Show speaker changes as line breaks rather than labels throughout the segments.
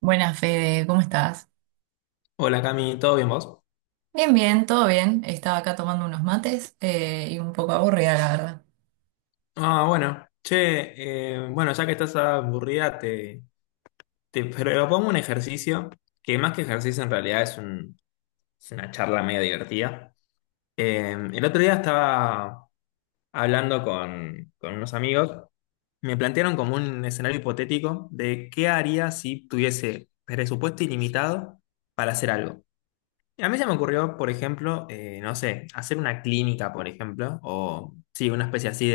Buenas, Fede, ¿cómo estás?
Hola Cami, ¿todo bien vos?
Bien, bien, todo bien. Estaba acá tomando unos mates, y un poco aburrida, la verdad.
Ah, bueno, che, bueno, ya que estás aburrida, te propongo un ejercicio, que más que ejercicio en realidad es, es una charla medio divertida. El otro día estaba hablando con unos amigos, me plantearon como un escenario hipotético de qué haría si tuviese presupuesto ilimitado para hacer algo. Y a mí se me ocurrió, por ejemplo, no sé, hacer una clínica, por ejemplo, o sí, una especie así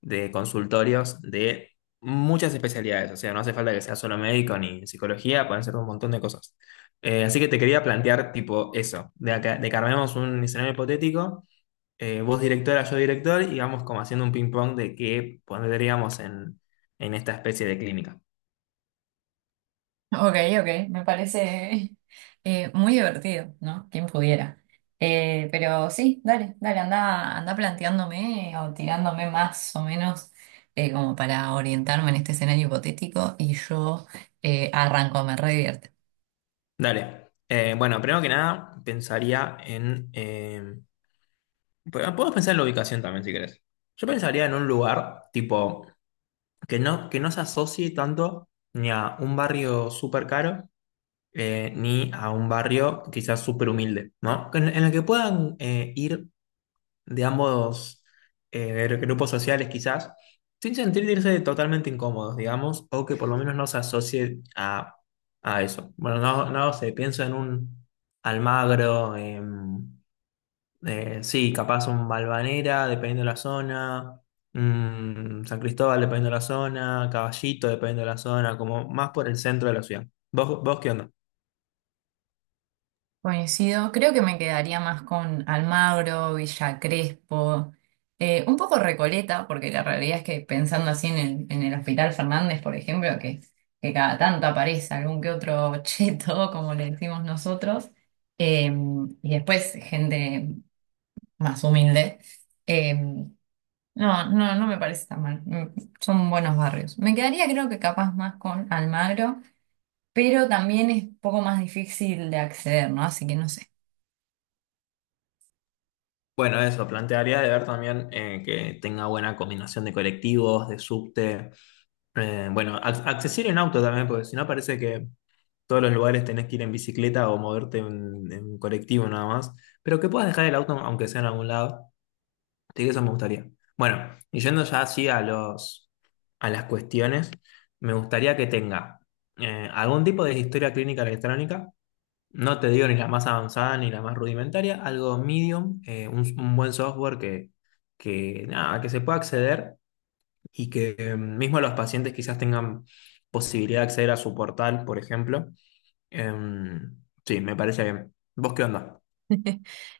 de consultorios de muchas especialidades. O sea, no hace falta que sea solo médico ni psicología, pueden ser un montón de cosas. Así que te quería plantear tipo eso, de que armemos un escenario hipotético, vos directora, yo director, y vamos como haciendo un ping-pong de qué pondríamos en esta especie de clínica.
Ok, ok, me parece muy divertido, ¿no? Quien pudiera. Pero sí, dale, dale, anda, anda planteándome o tirándome más o menos, como para orientarme en este escenario hipotético y yo arranco, me re divierte.
Dale. Bueno, primero que nada, pensaría en... podemos pensar en la ubicación también, si querés. Yo pensaría en un lugar tipo que no se asocie tanto ni a un barrio súper caro, ni a un barrio quizás súper humilde, ¿no? En el que puedan ir de ambos grupos sociales quizás, sin sentirse totalmente incómodos, digamos, o que por lo menos no se asocie a eso. Bueno, no, no sé, pienso en un Almagro, sí, capaz un Valvanera, dependiendo de la zona, San Cristóbal, dependiendo de la zona, Caballito, dependiendo de la zona, como más por el centro de la ciudad. Vos qué onda?
Coincido, creo que me quedaría más con Almagro, Villa Crespo, un poco Recoleta, porque la realidad es que pensando así en el Hospital Fernández, por ejemplo, que cada tanto aparece algún que otro cheto, como le decimos nosotros, eh, y después gente más humilde, no, no, no me parece tan mal. Mm, son buenos barrios. Me quedaría, creo que capaz más con Almagro, pero también es un poco más difícil de acceder, ¿no? Así que no sé.
Bueno, eso, plantearía de ver también que tenga buena combinación de colectivos, de subte, eh, bueno, accesible en auto también, porque si no parece que todos los lugares tenés que ir en bicicleta o moverte en colectivo nada más, pero que puedas dejar el auto aunque sea en algún lado. Así que eso me gustaría. Bueno, y yendo ya así a a las cuestiones, me gustaría que tenga algún tipo de historia clínica electrónica, no te digo ni la más avanzada ni la más rudimentaria, algo medium, un buen software que, nada, que se pueda acceder y que mismo los pacientes quizás tengan posibilidad de acceder a su portal, por ejemplo. Em, sí, me parece bien. ¿Vos qué onda?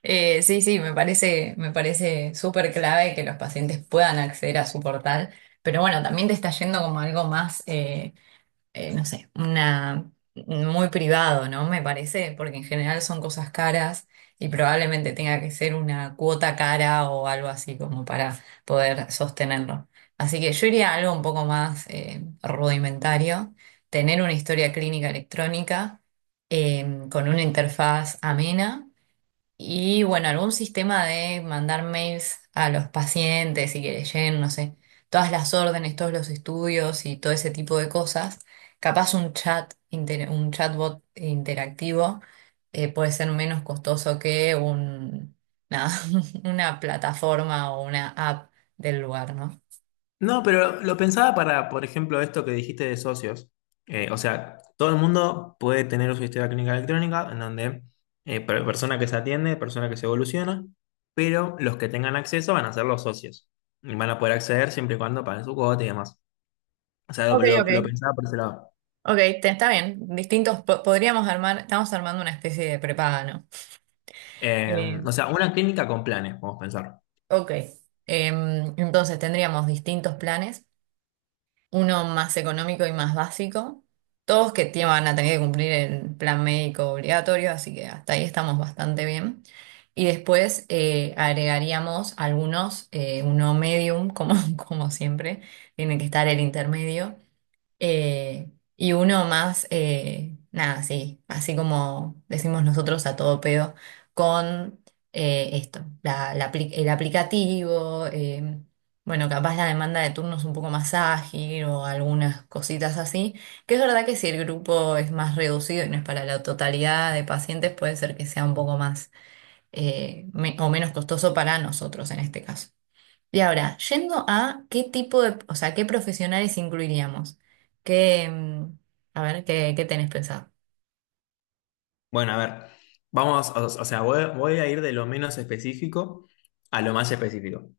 Sí, sí, me parece súper clave que los pacientes puedan acceder a su portal, pero bueno, también te está yendo como algo más, no sé, una, muy privado, ¿no? Me parece, porque en general son cosas caras y probablemente tenga que ser una cuota cara o algo así como para poder sostenerlo. Así que yo iría a algo un poco más rudimentario, tener una historia clínica electrónica eh, con una interfaz amena, y bueno, algún sistema de mandar mails a los pacientes y que les lleguen, no sé, todas las órdenes, todos los estudios y todo ese tipo de cosas. Capaz un chat, un chatbot interactivo, puede ser menos costoso que un, nada, una plataforma o una app del lugar, ¿no?
No, pero lo pensaba para, por ejemplo, esto que dijiste de socios. O sea, todo el mundo puede tener su historia clínica electrónica, en donde eh, persona que se atiende, persona que se evoluciona, pero los que tengan acceso van a ser los socios. Y van a poder acceder siempre y cuando paguen su cuota y demás. O sea, lo,
Ok,
lo-
ok.
lo pensaba por ese lado.
Ok, está bien. Distintos, podríamos armar, estamos armando una especie de prepaga, ¿no?
Eh,
Eh,
o sea, una clínica con planes, vamos a pensar.
ok. Entonces tendríamos distintos planes. Uno más económico y más básico. Todos que van a tener que cumplir el plan médico obligatorio, así que hasta ahí estamos bastante bien. Y después agregaríamos algunos, uno medium, como, como siempre, tiene que estar el intermedio, eh, y uno más, nada, sí, así como decimos nosotros a todo pedo, con esto, el aplicativo, bueno, capaz la demanda de turnos un poco más ágil o algunas cositas así, que es verdad que si el grupo es más reducido y no es para la totalidad de pacientes, puede ser que sea un poco más o menos costoso para nosotros en este caso. Y ahora, yendo a qué tipo de, o sea, qué profesionales incluiríamos. ¿Qué, mm, a ver, qué, qué tenés pensado?
Bueno, a ver, vamos, o sea, voy, voy a ir de lo menos específico a lo más específico.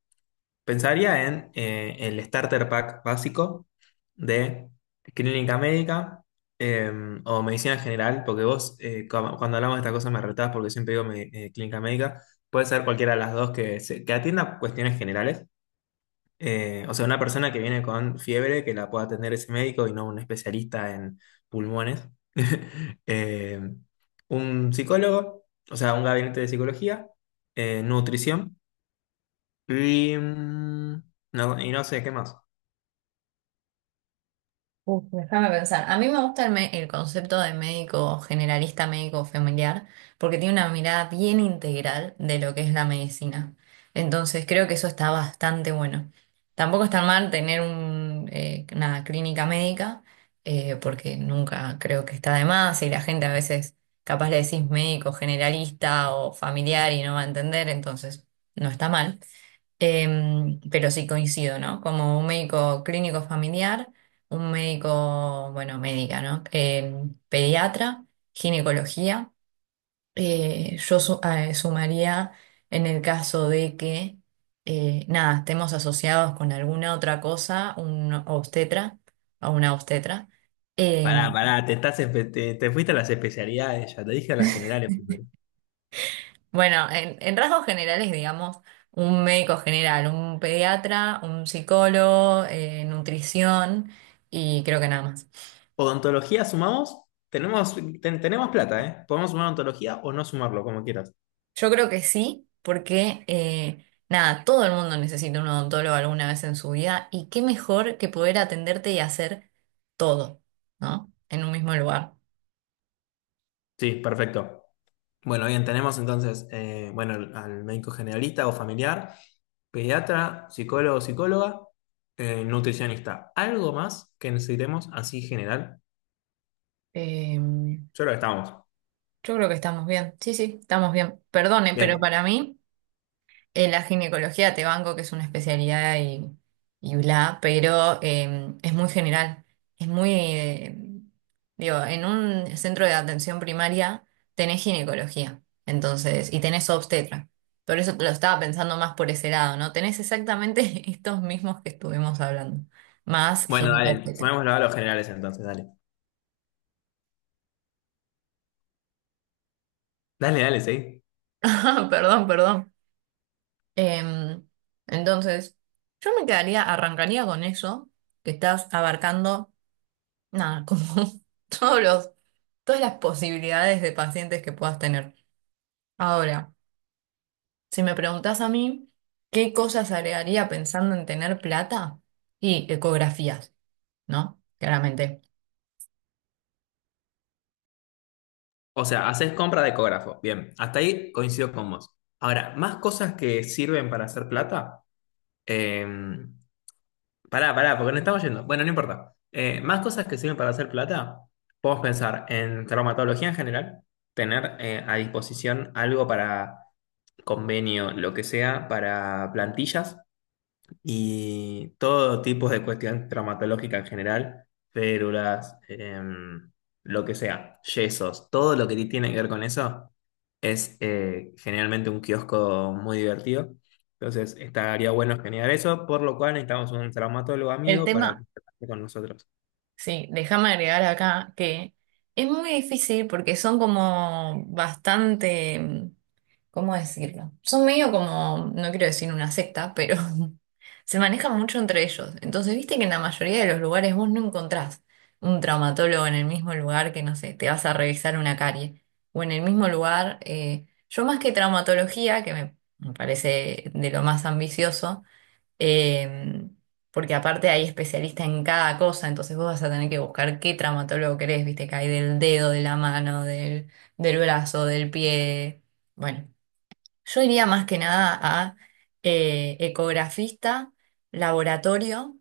Pensaría en el starter pack básico de clínica médica, eh, o medicina general, porque vos, eh, cuando hablamos de estas cosas me retás porque siempre digo clínica médica, puede ser cualquiera de las dos que, que atienda cuestiones generales. O sea, una persona que viene con fiebre que la pueda atender ese médico y no un especialista en pulmones. Eh, un psicólogo, o sea, un gabinete de psicología, nutrición. Y, no, y no sé, ¿qué más?
Uf, déjame pensar. A mí me gusta el concepto de médico generalista, médico familiar, porque tiene una mirada bien integral de lo que es la medicina. Entonces creo que eso está bastante bueno. Tampoco está mal tener un, una clínica médica, porque nunca creo que está de más y la gente a veces capaz le decís médico generalista o familiar y no va a entender, entonces no está mal. Pero sí coincido, ¿no? Como un médico clínico familiar, un médico, bueno, médica, ¿no? Em, pediatra, ginecología. Yo sumaría en el caso de que, nada, estemos asociados con alguna otra cosa, un obstetra o una obstetra.
Pará,
Em,
pará, te fuiste a las especialidades, ya te dije a las generales primero.
Bueno, en rasgos generales, digamos, un médico general, un pediatra, un psicólogo, nutrición, y creo que nada más.
Odontología sumamos, tenemos, tenemos plata, ¿eh? Podemos sumar odontología o no sumarlo, como quieras.
Yo creo que sí, porque nada, todo el mundo necesita un odontólogo alguna vez en su vida, y qué mejor que poder atenderte y hacer todo, ¿no? En un mismo lugar.
Sí, perfecto. Bueno, bien, tenemos entonces, bueno, al médico generalista o familiar, pediatra, psicólogo, psicóloga, nutricionista. ¿Algo más que necesitemos así general?
Eh,
Yo creo que estamos.
yo creo que estamos bien, sí, sí, estamos bien. Perdone, pero
Bien.
para mí... En la ginecología te banco, que es una especialidad y bla, pero es muy general. Es muy, digo, en un centro de atención primaria tenés ginecología, entonces, y tenés obstetra. Por eso te lo estaba pensando más por ese lado, ¿no? Tenés exactamente estos mismos que estuvimos hablando, más
Bueno, dale,
gineco-obstetra.
sumémoslo a los generales entonces, dale. Dale, dale, sí.
Perdón, perdón. Em, entonces, yo me quedaría, arrancaría con eso que estás abarcando. Nada, como todos los, todas las posibilidades de pacientes que puedas tener. Ahora, si me preguntas a mí, ¿qué cosas agregaría pensando en tener plata? Y ecografías, ¿no? Claramente.
O sea, haces compra de ecógrafo. Bien, hasta ahí coincido con vos. Ahora, más cosas que sirven para hacer plata. Eh, Pará, pará, porque nos estamos yendo. Bueno, no importa. Más cosas que sirven para hacer plata. Podemos pensar en traumatología en general, tener a disposición algo para convenio, lo que sea, para plantillas y todo tipo de cuestión traumatológica en general, férulas, lo que sea, yesos, todo lo que tiene que ver con eso es generalmente un kiosco muy divertido. Entonces, estaría bueno generar eso, por lo cual necesitamos un traumatólogo
El
amigo para
tema,
que trabaje con nosotros.
sí, déjame agregar acá que es muy difícil porque son como bastante, mm, ¿cómo decirlo? Son medio como, no quiero decir una secta, pero se manejan mucho entre ellos. Entonces, viste que en la mayoría de los lugares vos no encontrás un traumatólogo en el mismo lugar que, no sé, te vas a revisar una carie. O en el mismo lugar, yo más que traumatología, que me parece de lo más ambicioso, eh, porque aparte hay especialistas en cada cosa, entonces vos vas a tener que buscar qué traumatólogo querés, viste, que hay del dedo, de la mano, del brazo, del pie. Bueno, yo iría más que nada a ecografista, laboratorio,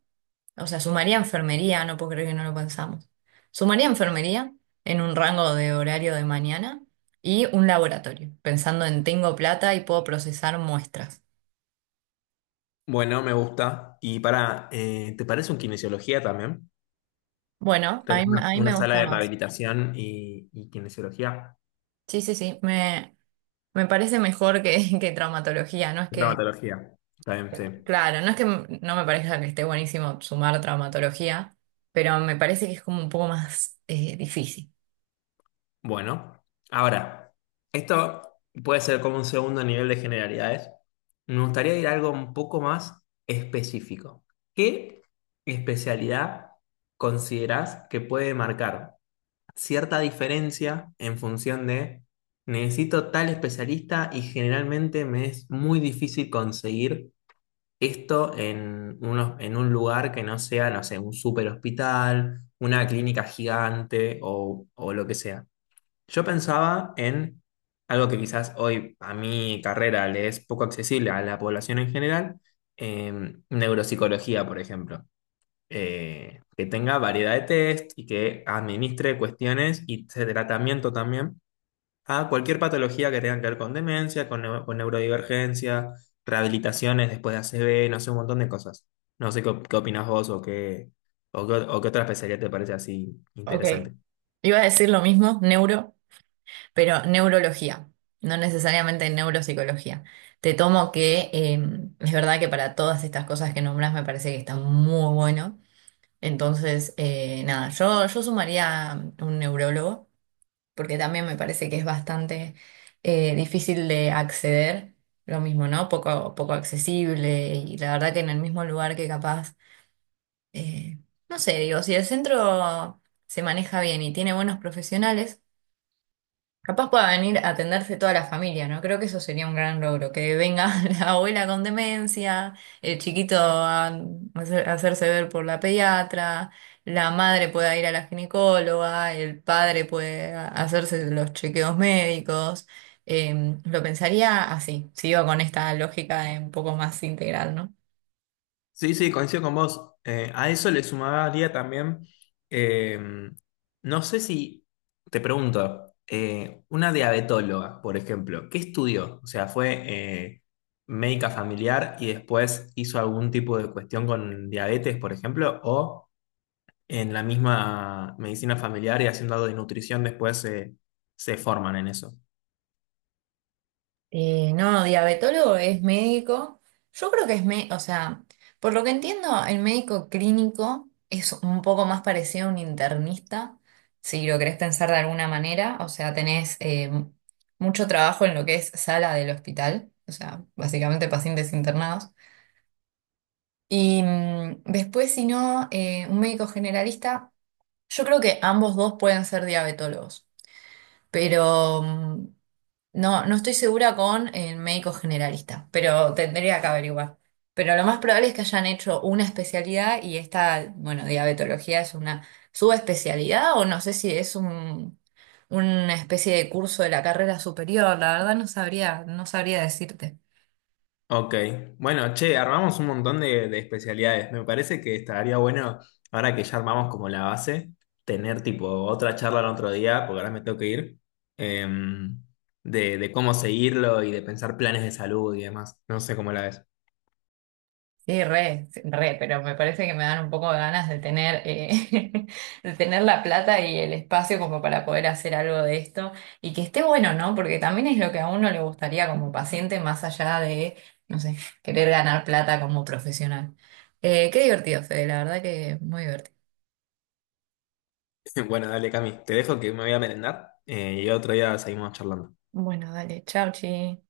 o sea, sumaría enfermería, no puedo creer que no lo pensamos. Sumaría enfermería en un rango de horario de mañana y un laboratorio, pensando en tengo plata y puedo procesar muestras.
Bueno, me gusta. Y para, ¿te parece un kinesiología también?
Bueno,
Tener
a mí
una
me
sala
gusta
de
más.
rehabilitación y kinesiología.
Sí, sí, sí, me parece mejor que, que traumatología, no es que,
Traumatología. Está bien, sí.
claro, no me parezca que esté buenísimo sumar traumatología, pero me parece que es como un poco más difícil.
Bueno, ahora, esto puede ser como un segundo nivel de generalidades. Me gustaría ir a algo un poco más específico. ¿Qué especialidad considerás que puede marcar cierta diferencia en función de necesito tal especialista y generalmente me es muy difícil conseguir esto en, en un lugar que no sea, no sé, un super hospital, una clínica gigante o lo que sea? Yo pensaba en algo que quizás hoy a mi carrera le es poco accesible a la población en general, neuropsicología, por ejemplo. Que tenga variedad de test y que administre cuestiones y de tratamiento también a cualquier patología que tenga que ver con demencia, con con neurodivergencia, rehabilitaciones después de ACV, no sé, un montón de cosas. No sé qué, qué opinas vos o qué otra especialidad te parece así
Ok,
interesante.
iba a decir lo mismo, neuro, pero neurología, no necesariamente neuropsicología. Te tomo que es verdad que para todas estas cosas que nombras me parece que está muy bueno, entonces, nada, yo sumaría un neurólogo, porque también me parece que es bastante difícil de acceder, lo mismo, ¿no? Poco, poco accesible, y la verdad que en el mismo lugar que capaz, eh, no sé, digo, si el centro se maneja bien y tiene buenos profesionales, capaz pueda venir a atenderse toda la familia, ¿no? Creo que eso sería un gran logro, que venga la abuela con demencia, el chiquito a a hacerse ver por la pediatra, la madre pueda ir a la ginecóloga, el padre puede hacerse los chequeos médicos. Lo pensaría así, si iba con esta lógica de un poco más integral, ¿no?
Sí, sí, coincido con vos. A eso le sumaría también, eh, no sé si, te pregunto, una diabetóloga, por ejemplo, ¿qué estudió? O sea, ¿fue eh, médica familiar y después hizo algún tipo de cuestión con diabetes, por ejemplo? ¿O en la misma medicina familiar y haciendo algo de nutrición después se forman en eso?
No, diabetólogo es médico. Yo creo que es, o sea, por lo que entiendo, el médico clínico es un poco más parecido a un internista, si lo querés pensar de alguna manera. O sea, tenés mucho trabajo en lo que es sala del hospital, o sea, básicamente pacientes internados. Y mm, después, si no, un médico generalista, yo creo que ambos dos pueden ser diabetólogos, pero... mm, no, no estoy segura con el médico generalista, pero tendría que averiguar. Pero lo más probable es que hayan hecho una especialidad, y esta, bueno, diabetología es una subespecialidad o no sé si es un, una especie de curso de la carrera superior. La verdad no sabría, no sabría decirte.
Ok, bueno, che, armamos un montón de especialidades. Me parece que estaría bueno, ahora que ya armamos como la base, tener tipo otra charla el otro día, porque ahora me tengo que ir, em, de cómo seguirlo y de pensar planes de salud y demás. No sé cómo la ves.
Sí, re, pero me parece que me dan un poco de ganas de tener, de tener la plata y el espacio como para poder hacer algo de esto y que esté bueno, ¿no? Porque también es lo que a uno le gustaría como paciente más allá de, no sé, querer ganar plata como profesional. Qué divertido, Fede, la verdad que muy divertido.
Bueno, dale, Cami, te dejo que me voy a merendar y otro día seguimos charlando.
Bueno, dale, chau, chi.